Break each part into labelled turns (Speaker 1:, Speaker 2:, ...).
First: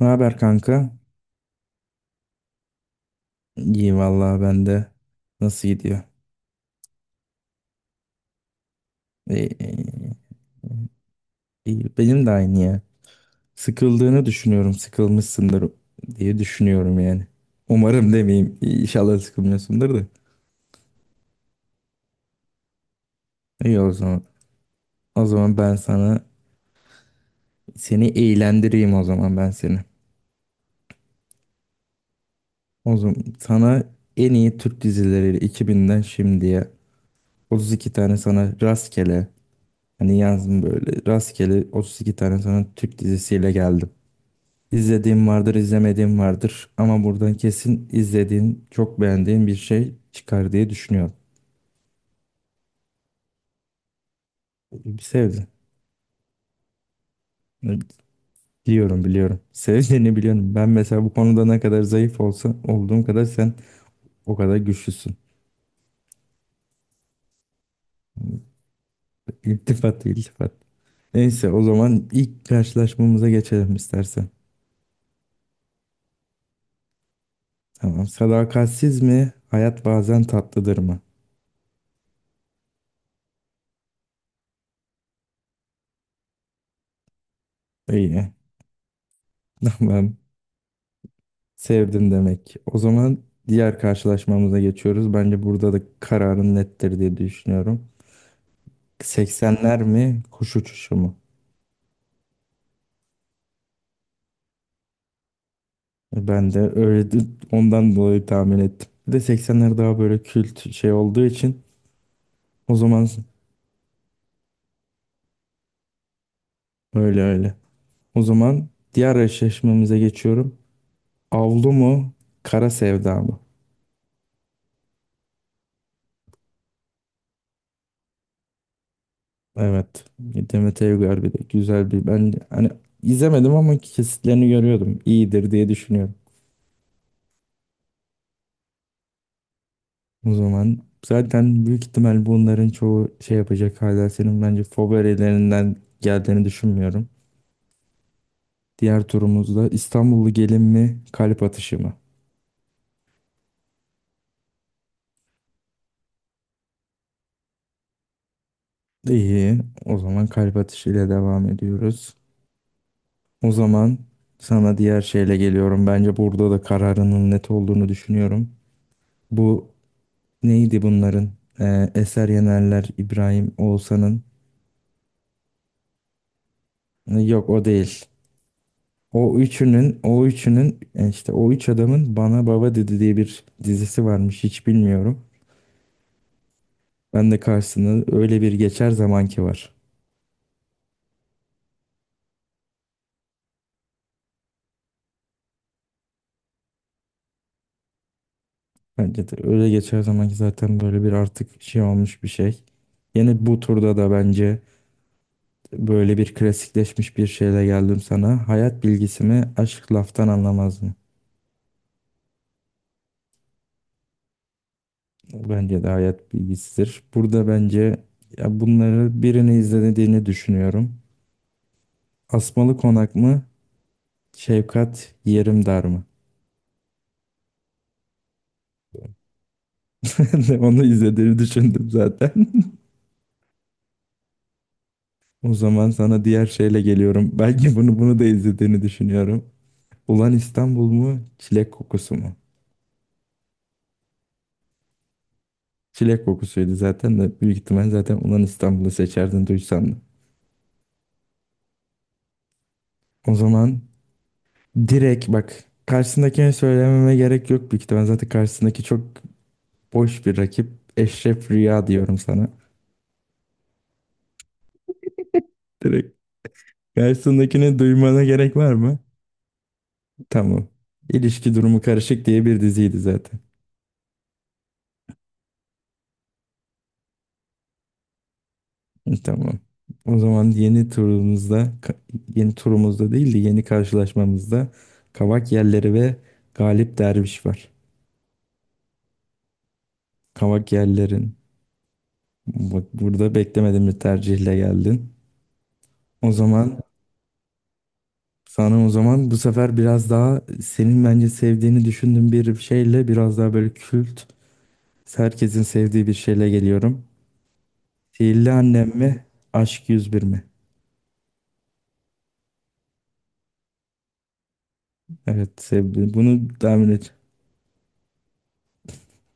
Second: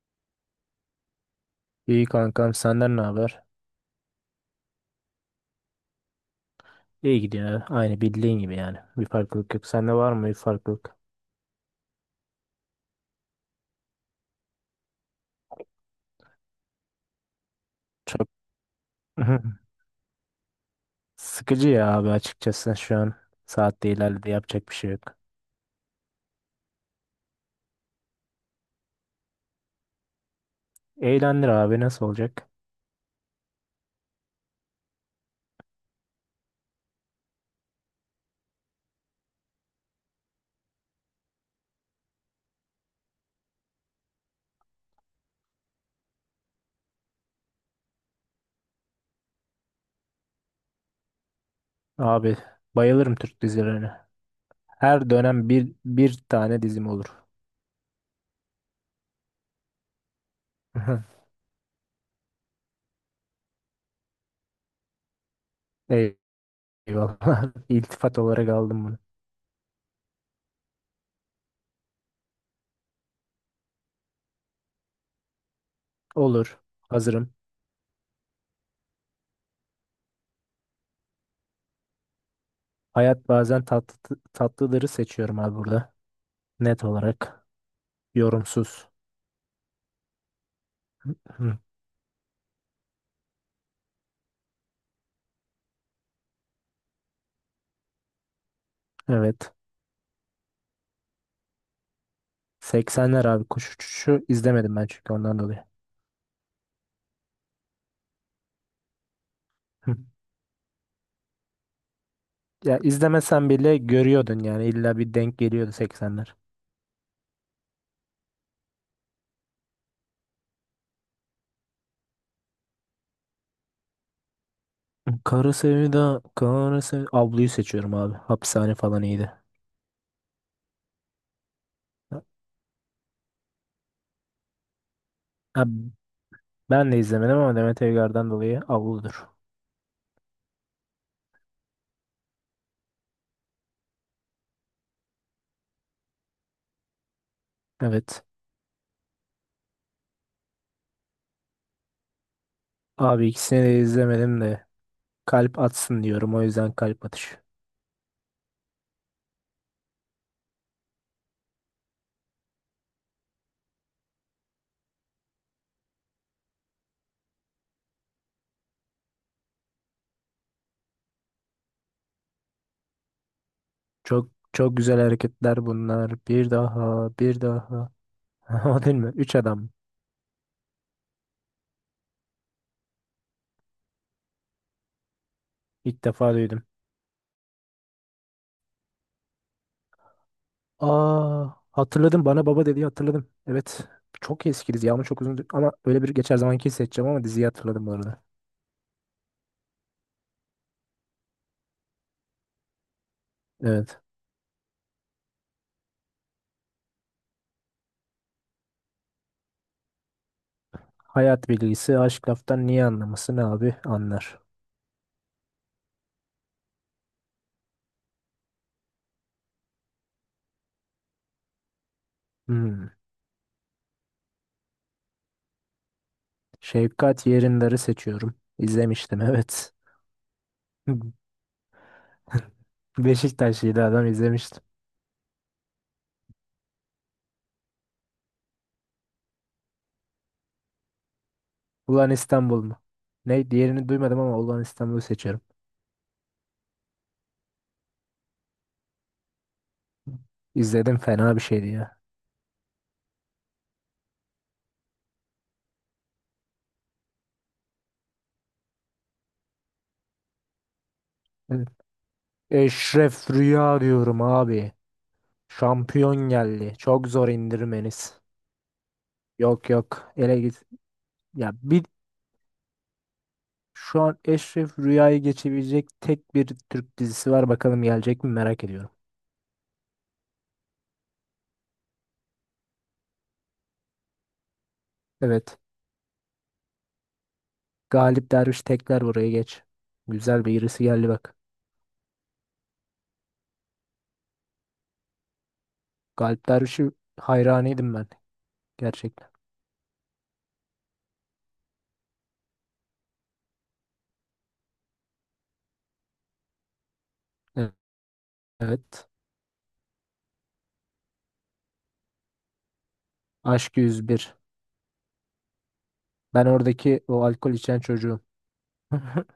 Speaker 1: Ne haber kanka?
Speaker 2: İyi kankam, senden ne haber?
Speaker 1: İyi vallahi ben de. Nasıl gidiyor?
Speaker 2: İyi gidiyor. Aynı bildiğin gibi yani. Bir farklılık yok. Sende var
Speaker 1: Ee,
Speaker 2: mı bir farklılık?
Speaker 1: iyi. Benim de aynı ya. Sıkıldığını düşünüyorum. Sıkılmışsındır diye düşünüyorum yani. Umarım
Speaker 2: Çok
Speaker 1: demeyeyim. İnşallah sıkılmıyorsundur da.
Speaker 2: sıkıcı ya abi, açıkçası şu an.
Speaker 1: İyi
Speaker 2: Saat
Speaker 1: o
Speaker 2: de
Speaker 1: zaman.
Speaker 2: ilerledi, yapacak bir şey yok.
Speaker 1: O zaman ben sana seni eğlendireyim o zaman ben seni.
Speaker 2: Eğlendir abi, nasıl olacak?
Speaker 1: O zaman sana en iyi Türk dizileri 2000'den şimdiye 32 tane sana rastgele hani yazdım, böyle rastgele 32 tane sana Türk dizisiyle geldim. İzlediğim vardır, izlemediğim vardır. Ama buradan kesin izlediğin, çok beğendiğin bir şey çıkar diye düşünüyorum.
Speaker 2: Abi, bayılırım Türk dizilerine. Her
Speaker 1: Sevdin.
Speaker 2: dönem bir tane dizim olur.
Speaker 1: Biliyorum, biliyorum. Sevdiğini biliyorum. Ben mesela bu konuda ne kadar zayıf olsa olduğum kadar sen o kadar güçlüsün.
Speaker 2: Eyvallah. İltifat olarak aldım bunu.
Speaker 1: İltifat, iltifat. Neyse o zaman ilk karşılaşmamıza geçelim istersen.
Speaker 2: Olur. Hazırım.
Speaker 1: Tamam. Sadakatsiz mi? Hayat bazen tatlıdır mı?
Speaker 2: Hayat bazen tatlı, tatlıları seçiyorum abi burada. Net olarak.
Speaker 1: İyi.
Speaker 2: Yorumsuz.
Speaker 1: Tamam.
Speaker 2: Hı,
Speaker 1: Sevdin demek. O zaman diğer karşılaşmamıza geçiyoruz. Bence burada da kararın nettir diye düşünüyorum.
Speaker 2: evet.
Speaker 1: 80'ler mi, kuş uçuşu mu?
Speaker 2: 80'ler abi, kuş uçuşu izlemedim ben, çünkü ondan dolayı.
Speaker 1: Ben de öyle ondan dolayı tahmin ettim. Bir de 80'ler
Speaker 2: Hı.
Speaker 1: daha böyle kült şey olduğu için o
Speaker 2: Ya
Speaker 1: zaman
Speaker 2: izlemesen bile görüyordun yani, illa bir denk geliyordu 80'ler.
Speaker 1: öyle öyle. O zaman diğer eşleşmemize geçiyorum. Avlu mu, Kara Sevda mı?
Speaker 2: Kara Sevda, Kara Sevda. Ablu'yu seçiyorum abi. Hapishane falan iyiydi.
Speaker 1: Evet. Demet Evgar bir de güzel bir, ben hani izlemedim ama kesitlerini görüyordum. İyidir
Speaker 2: Ha,
Speaker 1: diye düşünüyorum.
Speaker 2: ben de izlemedim ama Demet Evgar'dan dolayı Ablu'dur.
Speaker 1: O zaman zaten büyük ihtimal bunların çoğu şey yapacak, hala senin bence favorilerinden geldiğini düşünmüyorum.
Speaker 2: Evet.
Speaker 1: Diğer turumuzda İstanbullu gelin mi, kalp atışı mı?
Speaker 2: Abi, ikisini de izlemedim de kalp atsın diyorum, o yüzden kalp atışı.
Speaker 1: İyi, o zaman kalp atışıyla devam ediyoruz. O zaman sana diğer şeyle geliyorum. Bence burada da kararının net olduğunu düşünüyorum. Bu neydi bunların? Eser Yenerler, İbrahim Oğuzhan'ın...
Speaker 2: Çok çok güzel hareketler bunlar. Bir daha, bir
Speaker 1: Yok, o
Speaker 2: daha.
Speaker 1: değil.
Speaker 2: O değil mi? Üç
Speaker 1: O
Speaker 2: adam.
Speaker 1: üçünün, o üçünün işte o üç adamın Bana Baba Dedi diye bir dizisi varmış, hiç bilmiyorum.
Speaker 2: İlk defa duydum.
Speaker 1: Ben de karşısına öyle bir geçer zamanki var.
Speaker 2: Aa, hatırladım. Bana baba dediği, hatırladım. Evet. Çok eski dizi ama çok uzun, ama öyle bir geçer zamanki seçeceğim, ama diziyi hatırladım bu arada.
Speaker 1: Bence de öyle geçer zamanki zaten böyle bir artık şey olmuş bir şey. Yine bu turda
Speaker 2: Evet.
Speaker 1: da bence böyle bir klasikleşmiş bir şeyle geldim sana. Hayat bilgisi mi, aşk laftan anlamaz mı?
Speaker 2: Hayat bilgisi, aşk laftan niye anlaması, ne abi anlar.
Speaker 1: Bence de hayat bilgisidir. Burada bence ya bunları birini izlediğini düşünüyorum. Asmalı
Speaker 2: Hmm.
Speaker 1: Konak mı, Şefkat Yerim Dar mı?
Speaker 2: Şefkat Yerindar'ı seçiyorum. İzlemiştim, evet.
Speaker 1: Ben de onu izlediğini düşündüm zaten.
Speaker 2: Beşiktaşlıydı adam, izlemiştim.
Speaker 1: O zaman sana diğer şeyle geliyorum. Belki bunu da izlediğini düşünüyorum. Ulan İstanbul mu? Çilek
Speaker 2: Ulan
Speaker 1: kokusu mu?
Speaker 2: İstanbul mu? Ne, diğerini duymadım ama Ulan İstanbul'u seçiyorum.
Speaker 1: Çilek kokusuydu zaten de büyük ihtimal zaten Ulan İstanbul'u seçerdin duysan da.
Speaker 2: İzledim, fena bir şeydi ya.
Speaker 1: O zaman direkt bak, karşısındakine söylememe gerek yok büyük ihtimal. Zaten karşısındaki çok boş bir rakip. Eşref
Speaker 2: Evet.
Speaker 1: Rüya diyorum sana.
Speaker 2: Eşref Rüya diyorum abi.
Speaker 1: Direkt
Speaker 2: Şampiyon geldi. Çok zor
Speaker 1: karşısındakini
Speaker 2: indirmeniz.
Speaker 1: duymana gerek var mı?
Speaker 2: Yok yok, ele git.
Speaker 1: Tamam.
Speaker 2: Ya
Speaker 1: İlişki durumu
Speaker 2: bir,
Speaker 1: karışık diye bir diziydi zaten.
Speaker 2: şu an Eşref Rüya'yı geçebilecek tek bir Türk dizisi var. Bakalım gelecek mi, merak ediyorum.
Speaker 1: Tamam. O zaman yeni turumuzda, yeni turumuzda değil de yeni karşılaşmamızda Kavak
Speaker 2: Evet.
Speaker 1: Yerleri ve Galip Derviş var.
Speaker 2: Galip Derviş, tekrar buraya geç. Güzel bir
Speaker 1: Kavak
Speaker 2: irisi geldi
Speaker 1: Yerlerin.
Speaker 2: bak.
Speaker 1: Bak, burada beklemedim bir tercihle geldin. O
Speaker 2: Galip
Speaker 1: zaman
Speaker 2: Derviş'i hayranıydım ben.
Speaker 1: sana, o
Speaker 2: Gerçekten.
Speaker 1: zaman bu sefer biraz daha senin bence sevdiğini düşündüğüm bir şeyle, biraz daha böyle kült, herkesin sevdiği bir şeyle geliyorum.
Speaker 2: E-
Speaker 1: Sihirli Annem
Speaker 2: Evet.
Speaker 1: mi? Aşk 101 mi?
Speaker 2: Aşk 101.
Speaker 1: Evet, sevdim.
Speaker 2: Ben
Speaker 1: Bunu tahmin
Speaker 2: oradaki
Speaker 1: et.
Speaker 2: o alkol içen çocuğum.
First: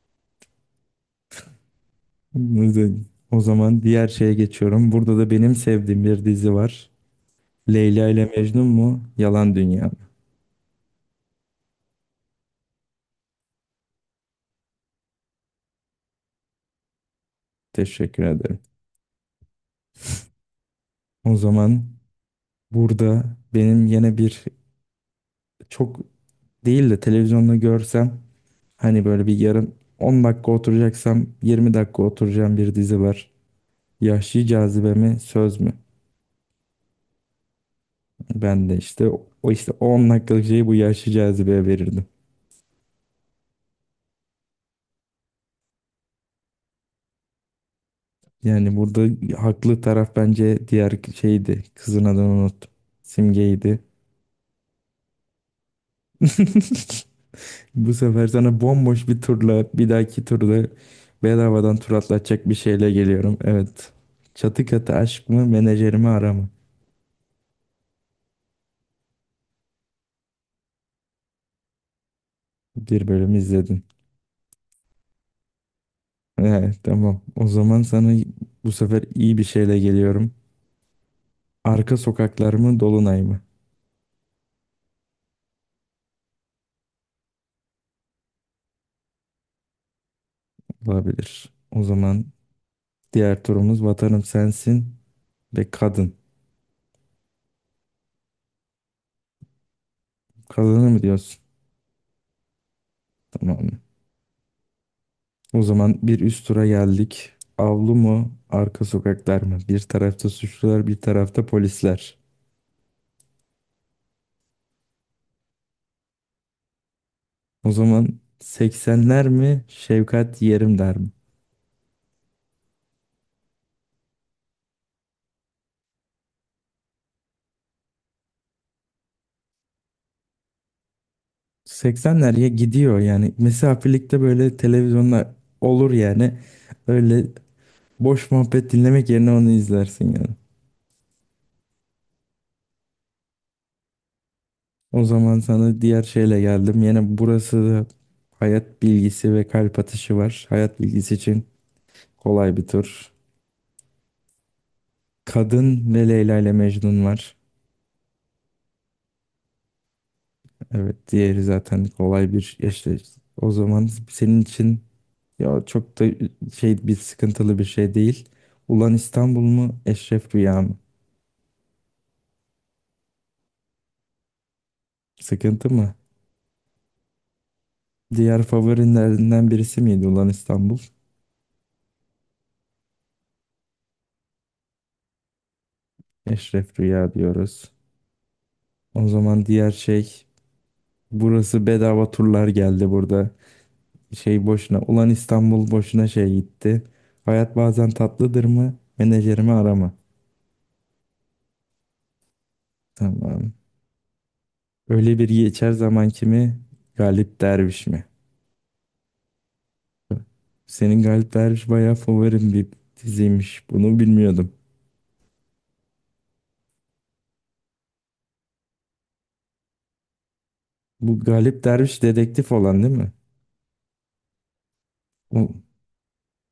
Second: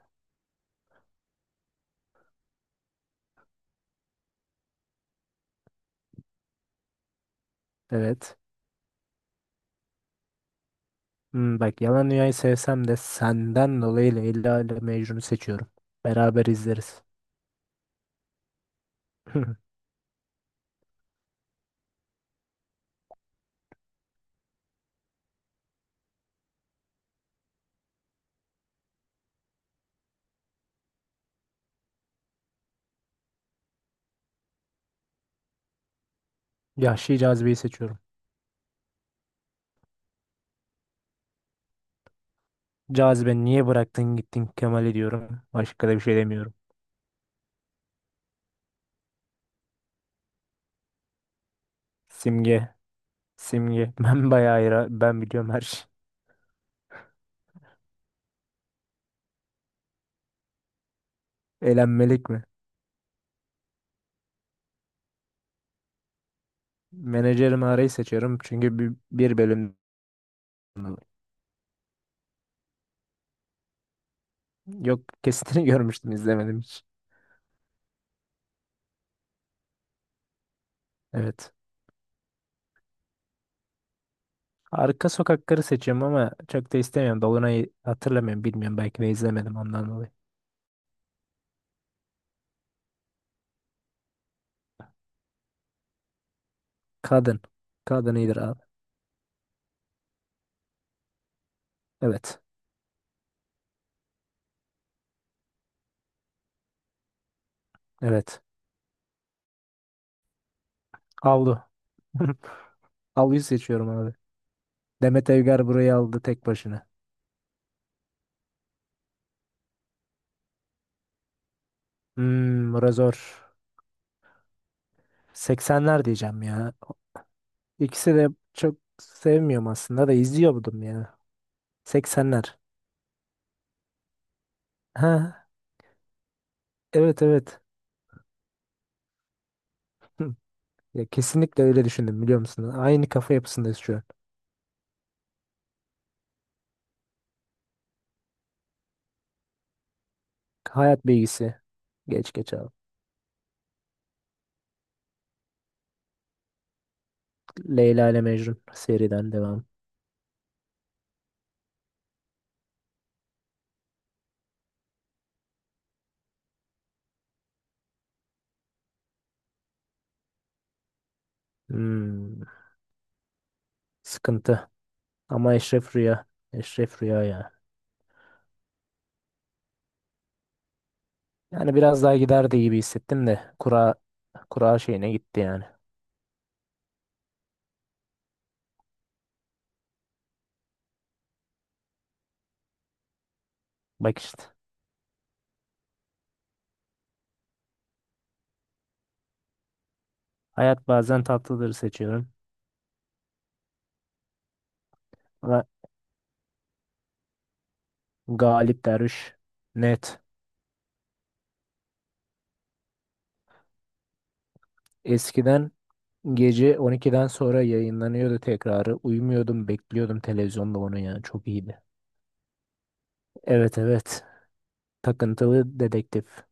Speaker 1: O zaman diğer şeye geçiyorum. Burada da benim sevdiğim bir dizi var. Leyla ile
Speaker 2: Evet.
Speaker 1: Mecnun mu? Yalan Dünya mı?
Speaker 2: Bak, Yalan Dünya'yı sevsem de senden dolayı Leyla ile Mecnun'u seçiyorum. Beraber izleriz.
Speaker 1: Teşekkür ederim. O zaman burada benim yine bir, çok değil de televizyonda görsem hani böyle bir yarım 10 dakika oturacaksam 20 dakika oturacağım bir dizi var. Yahşi Cazibe mi? Söz mü?
Speaker 2: Yahşi Cazibe'yi seçiyorum.
Speaker 1: Ben de işte o işte 10 dakikalık şeyi bu Yahşi Cazibe'ye verirdim.
Speaker 2: Cazibe, niye bıraktın gittin Kemal'i, diyorum. Başka da bir şey demiyorum.
Speaker 1: Yani burada haklı taraf bence diğer şeydi. Kızın adını
Speaker 2: Simge,
Speaker 1: unuttum. Simge'ydi.
Speaker 2: Simge. Ben bayağı ben biliyorum her şey.
Speaker 1: Bu sefer sana bomboş bir turla, bir dahaki turda bedavadan tur
Speaker 2: Eğlenmelik mi?
Speaker 1: atlatacak bir şeyle geliyorum. Evet. Çatı katı aşk mı, menajerimi ara mı?
Speaker 2: Menajerimi arayı seçiyorum, çünkü bir bölüm,
Speaker 1: Bir bölüm izledin.
Speaker 2: yok, kesitini görmüştüm, izlemedim
Speaker 1: Evet,
Speaker 2: hiç.
Speaker 1: tamam. O zaman sana bu sefer iyi bir şeyle geliyorum.
Speaker 2: Evet.
Speaker 1: Arka sokaklar mı, Dolunay mı?
Speaker 2: Arka sokakları seçiyorum ama çok da istemiyorum. Dolunay'ı hatırlamıyorum, bilmiyorum, belki de izlemedim, ondan dolayı.
Speaker 1: Olabilir. O zaman diğer turumuz Vatanım Sensin ve Kadın.
Speaker 2: Kadın. Kadın iyidir abi.
Speaker 1: Kadını mı diyorsun?
Speaker 2: Evet.
Speaker 1: Tamam. O zaman bir üst tura geldik. Avlu mu,
Speaker 2: Evet.
Speaker 1: arka sokaklar mı? Bir tarafta suçlular, bir tarafta
Speaker 2: Avlu.
Speaker 1: polisler.
Speaker 2: Avluyu seçiyorum abi. Demet Evgar burayı aldı tek başına.
Speaker 1: O zaman 80'ler mi, Şevkat Yerim der mi?
Speaker 2: Bura zor. 80'ler diyeceğim ya. İkisi de çok sevmiyorum aslında, da izliyordum ya.
Speaker 1: 80'ler ya
Speaker 2: 80'ler.
Speaker 1: gidiyor yani. Mesafelikte böyle televizyonda
Speaker 2: Ha,
Speaker 1: olur yani.
Speaker 2: evet
Speaker 1: Öyle
Speaker 2: evet.
Speaker 1: boş muhabbet dinlemek yerine onu izlersin yani.
Speaker 2: Hı, ya kesinlikle öyle düşündüm, biliyor musun? Aynı kafa yapısındayız şu an.
Speaker 1: O zaman sana diğer şeyle geldim. Yine burası da hayat bilgisi ve kalp atışı var. Hayat
Speaker 2: Hayat
Speaker 1: bilgisi için
Speaker 2: bilgisi. Geç geç
Speaker 1: kolay bir
Speaker 2: al.
Speaker 1: tur. Kadın ve Leyla ile Mecnun var.
Speaker 2: Leyla ile Mecnun, seriden devam.
Speaker 1: Evet, diğeri zaten kolay bir işte, o zaman senin için ya çok da şey bir, sıkıntılı bir şey değil. Ulan İstanbul mu, Eşref Rüya mı?
Speaker 2: Hmm, sıkıntı. Ama
Speaker 1: Sıkıntı mı?
Speaker 2: Eşref Rüya. Eşref Rüya ya.
Speaker 1: Diğer favorilerinden birisi miydi Ulan İstanbul?
Speaker 2: Yani biraz daha giderdi gibi hissettim de, kura şeyine gitti yani.
Speaker 1: Eşref Rüya diyoruz. O zaman diğer şey, burası bedava turlar geldi burada.
Speaker 2: Bak işte.
Speaker 1: Şey boşuna, Ulan İstanbul boşuna şey gitti. Hayat bazen tatlıdır mı? Menajerimi arama.
Speaker 2: Hayat bazen tatlıdır, seçiyorum.
Speaker 1: Tamam. Öyle bir geçer zaman kimi? Galip Derviş mi?
Speaker 2: Galip Derviş. Net.
Speaker 1: Senin Galip Derviş bayağı favorim bir diziymiş. Bunu bilmiyordum.
Speaker 2: Eskiden gece 12'den sonra yayınlanıyordu tekrarı. Uyumuyordum, bekliyordum televizyonda onu
Speaker 1: Bu
Speaker 2: ya. Çok
Speaker 1: Galip
Speaker 2: iyiydi.
Speaker 1: Derviş dedektif olan değil mi?
Speaker 2: Evet evet.
Speaker 1: O,
Speaker 2: Takıntılı dedektif.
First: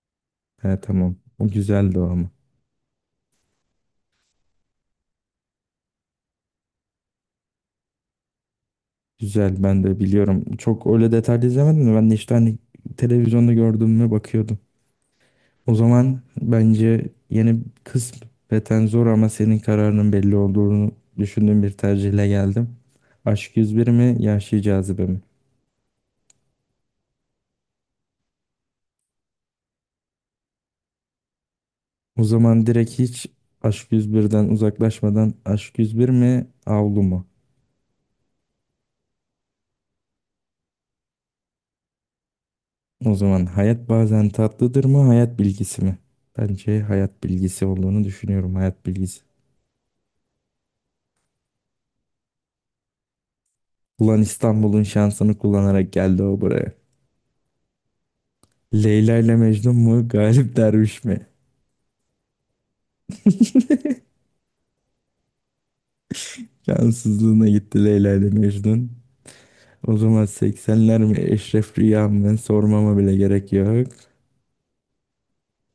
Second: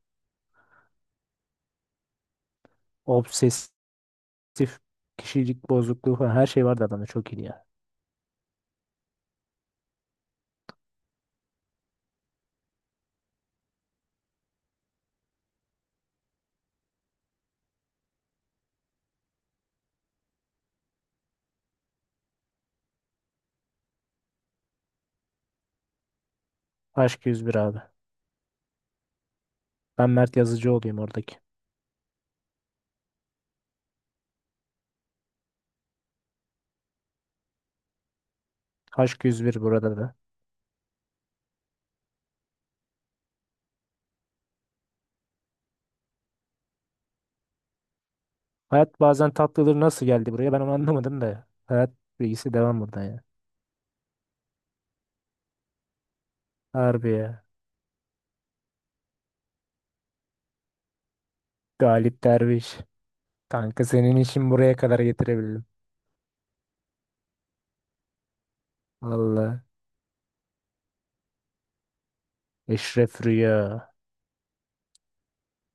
Speaker 1: he, tamam. O güzeldi o ama.
Speaker 2: Obsesif kişilik bozukluğu falan, her şey vardı adamda. Çok iyiydi ya.
Speaker 1: Güzel, ben de biliyorum. Çok öyle detaylı izlemedim de ben de işte hani televizyonda gördüğüme bakıyordum. O zaman bence yeni, kısmeten zor ama senin kararının belli olduğunu düşündüğüm bir tercihle geldim. Aşk 101 mi, Yahşi Cazibe mi?
Speaker 2: Aşk 101 abi. Ben Mert Yazıcı olayım oradaki.
Speaker 1: O zaman direkt hiç Aşk 101'den uzaklaşmadan, Aşk 101 mi, Avlu mu?
Speaker 2: Aşk 101 burada da.
Speaker 1: O zaman hayat bazen tatlıdır mı, hayat bilgisi mi? Bence hayat bilgisi olduğunu düşünüyorum, hayat
Speaker 2: Hayat
Speaker 1: bilgisi.
Speaker 2: bazen tatlıdır, nasıl geldi buraya, ben onu anlamadım da. Hayat bilgisi devam buradan ya.
Speaker 1: Ulan İstanbul'un şansını kullanarak geldi o buraya.
Speaker 2: Harbi ya.
Speaker 1: Leyla ile Mecnun mu, Galip Derviş mi?
Speaker 2: Galip Derviş. Kanka, senin işin buraya kadar, getirebildim.
Speaker 1: Şanssızlığına gitti Leyla ile Mecnun.
Speaker 2: Valla.
Speaker 1: O zaman seksenler mi, Eşref Rüya mı, sormama bile
Speaker 2: Eşref
Speaker 1: gerek
Speaker 2: Rüya.
Speaker 1: yok.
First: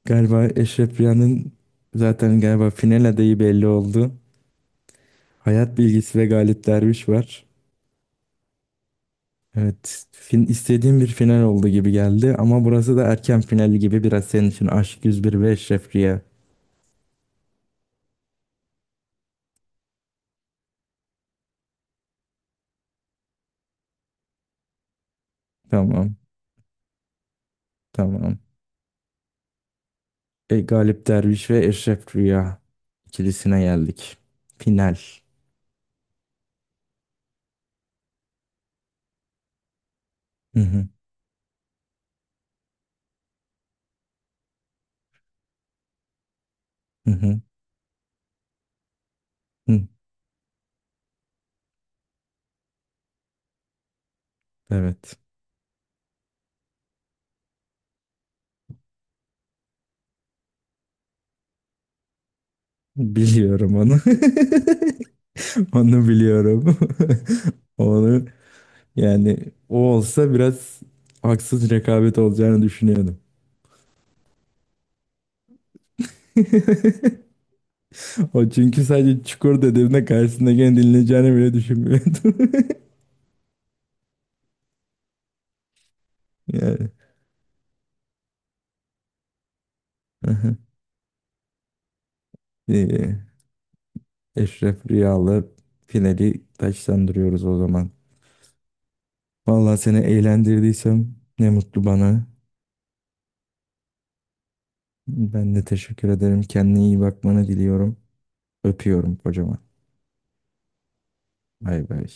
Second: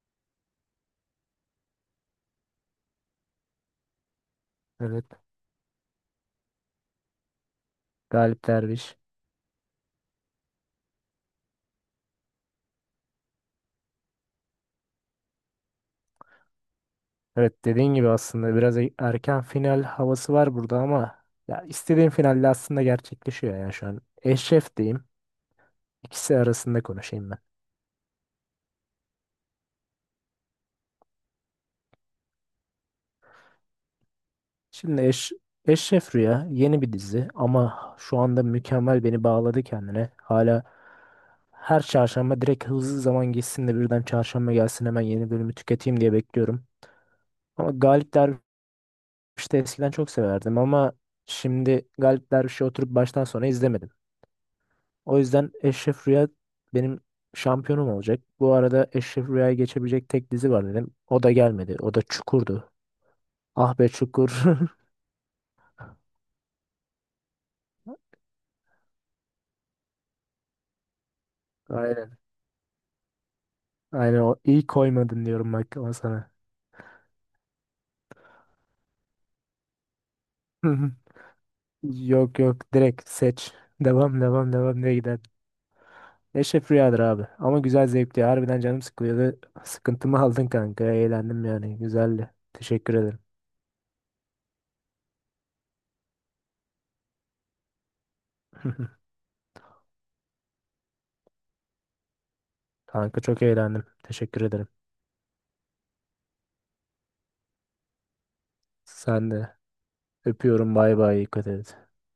Speaker 1: Galiba Eşref Rüya'nın zaten galiba final adayı belli oldu.
Speaker 2: Evet.
Speaker 1: Hayat bilgisi ve Galip Derviş var.
Speaker 2: Galip Derviş.
Speaker 1: Evet, istediğim bir final oldu gibi geldi ama burası da erken finali gibi biraz senin için, Aşk yüz bir ve Eşref Rüya.
Speaker 2: Evet, dediğin gibi aslında biraz erken final havası var burada, ama ya istediğim finalle aslında gerçekleşiyor ya şu an. Eşref diyeyim.
Speaker 1: Tamam,
Speaker 2: İkisi arasında konuşayım ben.
Speaker 1: tamam. E, Galip Derviş ve Eşref Rüya ikilisine geldik. Final.
Speaker 2: Şimdi Eşref Rüya yeni bir dizi ama şu anda mükemmel beni bağladı kendine.
Speaker 1: Hı
Speaker 2: Hala
Speaker 1: hı,
Speaker 2: her çarşamba direkt, hızlı zaman geçsin de birden çarşamba gelsin, hemen yeni bölümü tüketeyim diye bekliyorum.
Speaker 1: hı hı,
Speaker 2: Ama Galip Derviş, İşte
Speaker 1: hı.
Speaker 2: eskiden çok severdim ama şimdi Galip Derviş'i oturup baştan sona izlemedim.
Speaker 1: Evet.
Speaker 2: O yüzden Eşref Rüya benim şampiyonum olacak. Bu arada Eşref Rüya'yı geçebilecek tek dizi var, dedim. O da gelmedi. O da Çukur'du.
Speaker 1: Biliyorum
Speaker 2: Ah be
Speaker 1: onu.
Speaker 2: Çukur.
Speaker 1: Onu biliyorum. Onu yani, o olsa biraz haksız rekabet
Speaker 2: Aynen.
Speaker 1: olacağını düşünüyordum.
Speaker 2: Aynen, o iyi koymadın diyorum bak ama sana.
Speaker 1: O çünkü sadece çukur dediğimde karşısındakini dinleyeceğini bile düşünmüyordu.
Speaker 2: Yok yok, direkt seç. Devam devam devam diye gider. Eşref
Speaker 1: Yani.
Speaker 2: Rüya'dır abi. Ama güzel, zevkli. Harbiden canım sıkılıyordu. Sıkıntımı aldın
Speaker 1: Aha.
Speaker 2: kanka. Eğlendim yani. Güzeldi. Teşekkür
Speaker 1: İyi.
Speaker 2: ederim.
Speaker 1: Eşref Rüyalı finali taçlandırıyoruz o zaman. Vallahi seni eğlendirdiysem ne mutlu bana.
Speaker 2: Kanka, çok eğlendim. Teşekkür ederim.
Speaker 1: Ben de teşekkür ederim. Kendine iyi bakmanı diliyorum. Öpüyorum
Speaker 2: Sen de.
Speaker 1: kocaman.
Speaker 2: Öpüyorum. Bay bay. Dikkat et.
Speaker 1: Bay bay.